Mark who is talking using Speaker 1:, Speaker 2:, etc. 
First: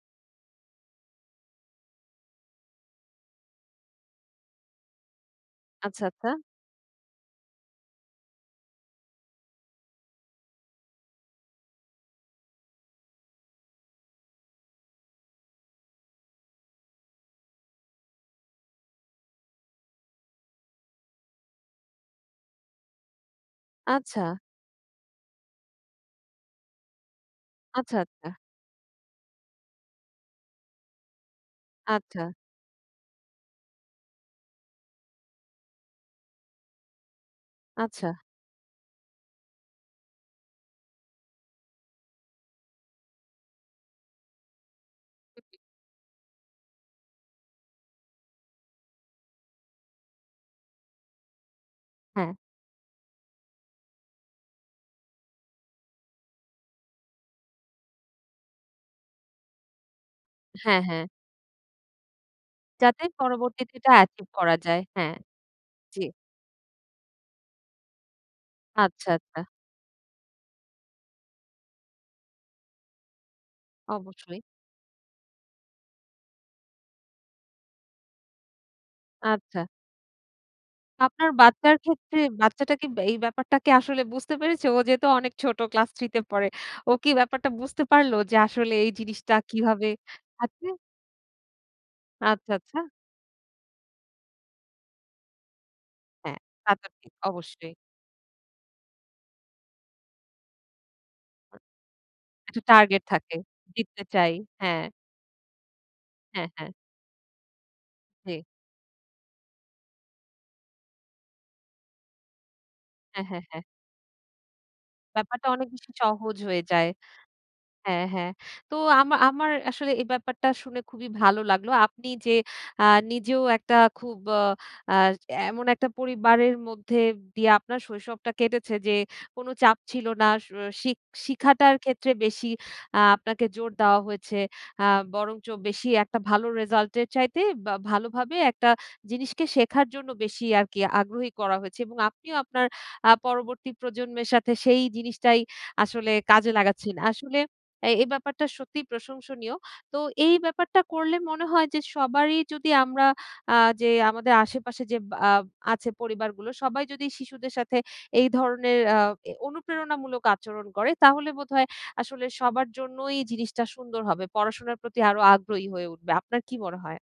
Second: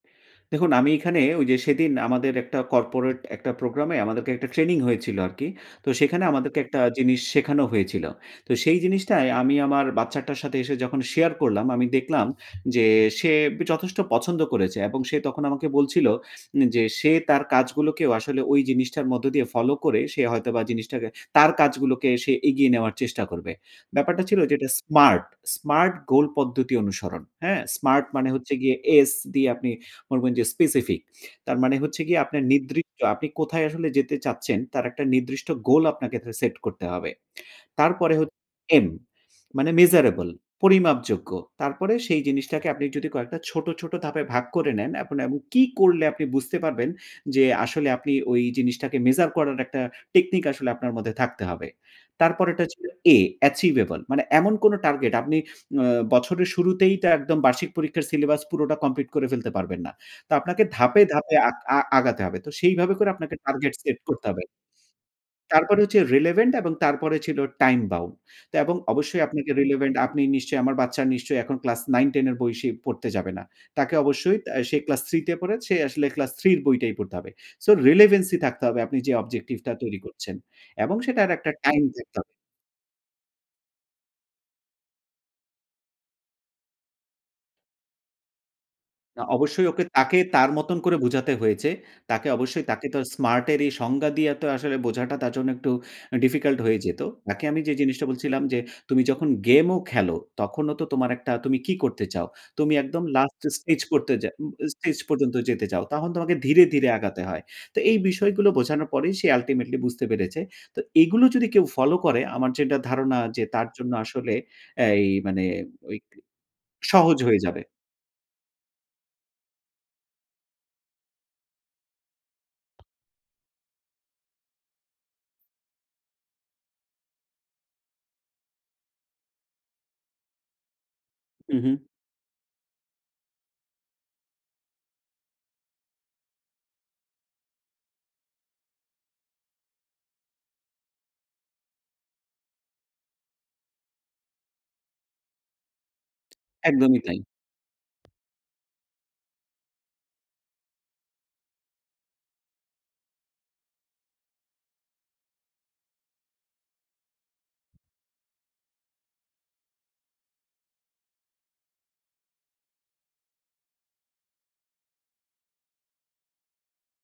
Speaker 1: দেখুন, আমি এখানে ঐ যে সেদিন আমাদের একটা corporate একটা program এ আমাদেরকে একটা training হয়েছিল আরকি। তো
Speaker 2: আচ্ছা,
Speaker 1: সেখানে
Speaker 2: আচ্ছা।
Speaker 1: আমাদেরকে একটা জিনিস শেখানো হয়েছিল। তো সেই জিনিসটাই আমি আমার বাচ্চাটার সাথে এসে যখন share করলাম, আমি দেখলাম যে সে যথেষ্ট পছন্দ করেছে এবং সে তখন আমাকে বলছিল যে সে তার কাজগুলোকেও আসলে ওই জিনিসটার মধ্য দিয়ে follow করে সে হয়তোবা জিনিসটাকে তার কাজগুলোকে সে এগিয়ে নেওয়ার চেষ্টা করবে।
Speaker 2: আচ্ছা।
Speaker 1: ব্যাপারটা ছিল যেটা smart, smart goal পদ্ধতি অনুসরণ। হ্যাঁ
Speaker 2: আচ্ছা,
Speaker 1: smart মানে
Speaker 2: আচ্ছা।
Speaker 1: হচ্ছে গিয়ে এস দিয়ে আপনি বলবেন যে specific তার মানে হচ্ছে গিয়ে
Speaker 2: আচ্ছা।
Speaker 1: আপনার নির্দিষ্ট আপনি কোথায় আসলে যেতে চাচ্ছেন তার একটা নির্দিষ্ট goal আপনাকে থে set করতে হবে।
Speaker 2: আচ্ছা।
Speaker 1: তারপরে হচ্ছে এম মানে measurable পরিমাপযোগ্য। তারপরে সেই জিনিসটাকে আপনি যদি কয়েকটা ছোট, ছোট ধাপে ভাগ করে নেন এখন এমন কি করলে আপনি বুঝতে পারবেন যে আসলে আপনি ওই জিনিসটাকে measure করার একটা technique আসলে আপনার মধ্যে থাকতে হবে।
Speaker 2: হ্যাঁ।
Speaker 1: তারপরেরটা হচ্ছে এ achievable মানে এমন কোন target আপনি উম বছরের শুরুতেই তো একদম বার্ষিক পরীক্ষার syllabus পুরোটা complete করে ফেলতে পারবেন না। তো আপনাকে
Speaker 2: হ্যাঁ, হ্যাঁ।
Speaker 1: ধাপে, ধাপে আক আ আগাতে হবে। তো সেইভাবে
Speaker 2: যাতে
Speaker 1: করে আপনাকে target
Speaker 2: পরবর্তীতে এটা
Speaker 1: set করতে
Speaker 2: achieve
Speaker 1: হবে।
Speaker 2: করা যায় হ্যাঁ,
Speaker 1: তারপরে হচ্ছে
Speaker 2: জি।
Speaker 1: relevant এবং তারপরে ছিল time bound তো এবং
Speaker 2: আচ্ছা,
Speaker 1: অবশ্যই
Speaker 2: আচ্ছা।
Speaker 1: আপনাকে relevant আপনি নিশ্চয়ই আমার বাচ্চা নিশ্চয়ই এখন ক্লাস 9-10 এর বই সে পড়তে যাবে না। তাকে অবশ্যই
Speaker 2: অবশ্যই।
Speaker 1: তা সে ক্লাস 3 তে পড়ে সে আসলে ক্লাস 3 এর বইটাই পড়তে হবে। সো relevancy থাকতে হবে আপনি যে
Speaker 2: আচ্ছা।
Speaker 1: objective টা তৈরি করছেন। এবং সেটার
Speaker 2: আপনার
Speaker 1: একটা
Speaker 2: বাচ্চার
Speaker 1: টাইম
Speaker 2: ক্ষেত্রে
Speaker 1: দেখতে হবে।
Speaker 2: বাচ্চাটা কি ব্যাই এই ব্যাপারটা কি আসলে বুঝতে পেরেছে ও যেহেতু অনেক ছোট ক্লাস 3 তে পড়ে। ও কি ব্যাপারটা বুঝতে পারল? যে আসলে এই
Speaker 1: অ
Speaker 2: জিনিসটা
Speaker 1: অবশ্যই ওকে
Speaker 2: কিভাবে
Speaker 1: তাকে তার
Speaker 2: আছে?
Speaker 1: মতন করে বোঝাতে হয়েছে। তাকে
Speaker 2: আচ্ছা,
Speaker 1: অবশ্যই
Speaker 2: আচ্ছা।
Speaker 1: তাকে তো smart এর এই সংজ্ঞা দিয়ে তো আসলে বোঝাটা তার জন্য একটু আ
Speaker 2: হ্যাঁ,
Speaker 1: difficult
Speaker 2: তা
Speaker 1: হয়ে
Speaker 2: তো
Speaker 1: যেতো।
Speaker 2: ঠিক
Speaker 1: তাকে আমি যে
Speaker 2: অবশ্যই।
Speaker 1: জিনিসটা বলছিলাম, যে তুমি যখন game ও খেলো, তখনও তো তোমার একটা তুমি কি করতে চাও?
Speaker 2: একটা
Speaker 1: তুমি
Speaker 2: টার্গেট
Speaker 1: একদম
Speaker 2: থাকে
Speaker 1: last stage
Speaker 2: জিততে
Speaker 1: করতে যা
Speaker 2: চাই,
Speaker 1: [unintelligible]
Speaker 2: হ্যাঁ।
Speaker 1: stage পর্যন্ত যেতে চাও। তখন তোমাকে
Speaker 2: হ্যাঁ,
Speaker 1: ধীরে,
Speaker 2: হ্যাঁ।
Speaker 1: ধীরে আগাতে হয়। তো এই
Speaker 2: জি।
Speaker 1: বিষয়গুলো বোঝানোর পরেই সে ultimately বুঝতে পেরেছে। তো এগুলো যদি কেউ follow করে আমার যেটা ধারণা
Speaker 2: হ্যাঁ, হ্যাঁ,
Speaker 1: যে
Speaker 2: হ্যাঁ।
Speaker 1: তার জন্য আসলে অ্যা এই মানে
Speaker 2: ব্যাপারটা অনেক বেশি
Speaker 1: ঐইক
Speaker 2: সহজ হয়ে যায়,
Speaker 1: সহজ হয়ে যাবে।
Speaker 2: হ্যাঁ, হ্যাঁ। তো আমা আমার আসলে এই ব্যাপারটা শুনে খুবই ভালো লাগলো। আপনি যে আ নিজেও একটা খুব আ আ এমন একটা পরিবারের মধ্যে দিয়ে আপনার শৈশবটা কেটেছে যে কোন চাপ ছিল না, শো শিখ
Speaker 1: হু,
Speaker 2: শিখাটার
Speaker 1: হু।
Speaker 2: ক্ষেত্রে বেশি আ আপনাকে জোর দেওয়া হয়েছে আ বরঞ্চ বেশি একটা ভালো রিজাল্ট এর চাইতে বা ভালোভাবে একটা জিনিসকে শেখার জন্য বেশি আরকি আগ্রহী করা হয়েছে। এবং আপনিও আপনার আ পরবর্তী প্রজন্মের সাথে সেই জিনিসটাই আসলে কাজে লাগাচ্ছেন।
Speaker 1: একদমই তাই।
Speaker 2: আসলে এই, এই ব্যাপারটা সত্যিই প্রশংসনীয় তো এই ব্যাপারটা করলে মনে হয় যে সবারই যদি আমরা আ যে আমাদের আশেপাশে যে আ আছে পরিবারগুলো সবাই যদি শিশুদের সাথে এই ধরনের আ এ অনুপ্রেরণামূলক আচরণ করে তাহলে বোধহয় আসলে সবার জন্যই জিনিসটা সুন্দর হবে। পড়াশোনার প্রতি আরো আগ্রহী হয়ে উঠবে আপনার কি মনে হয়?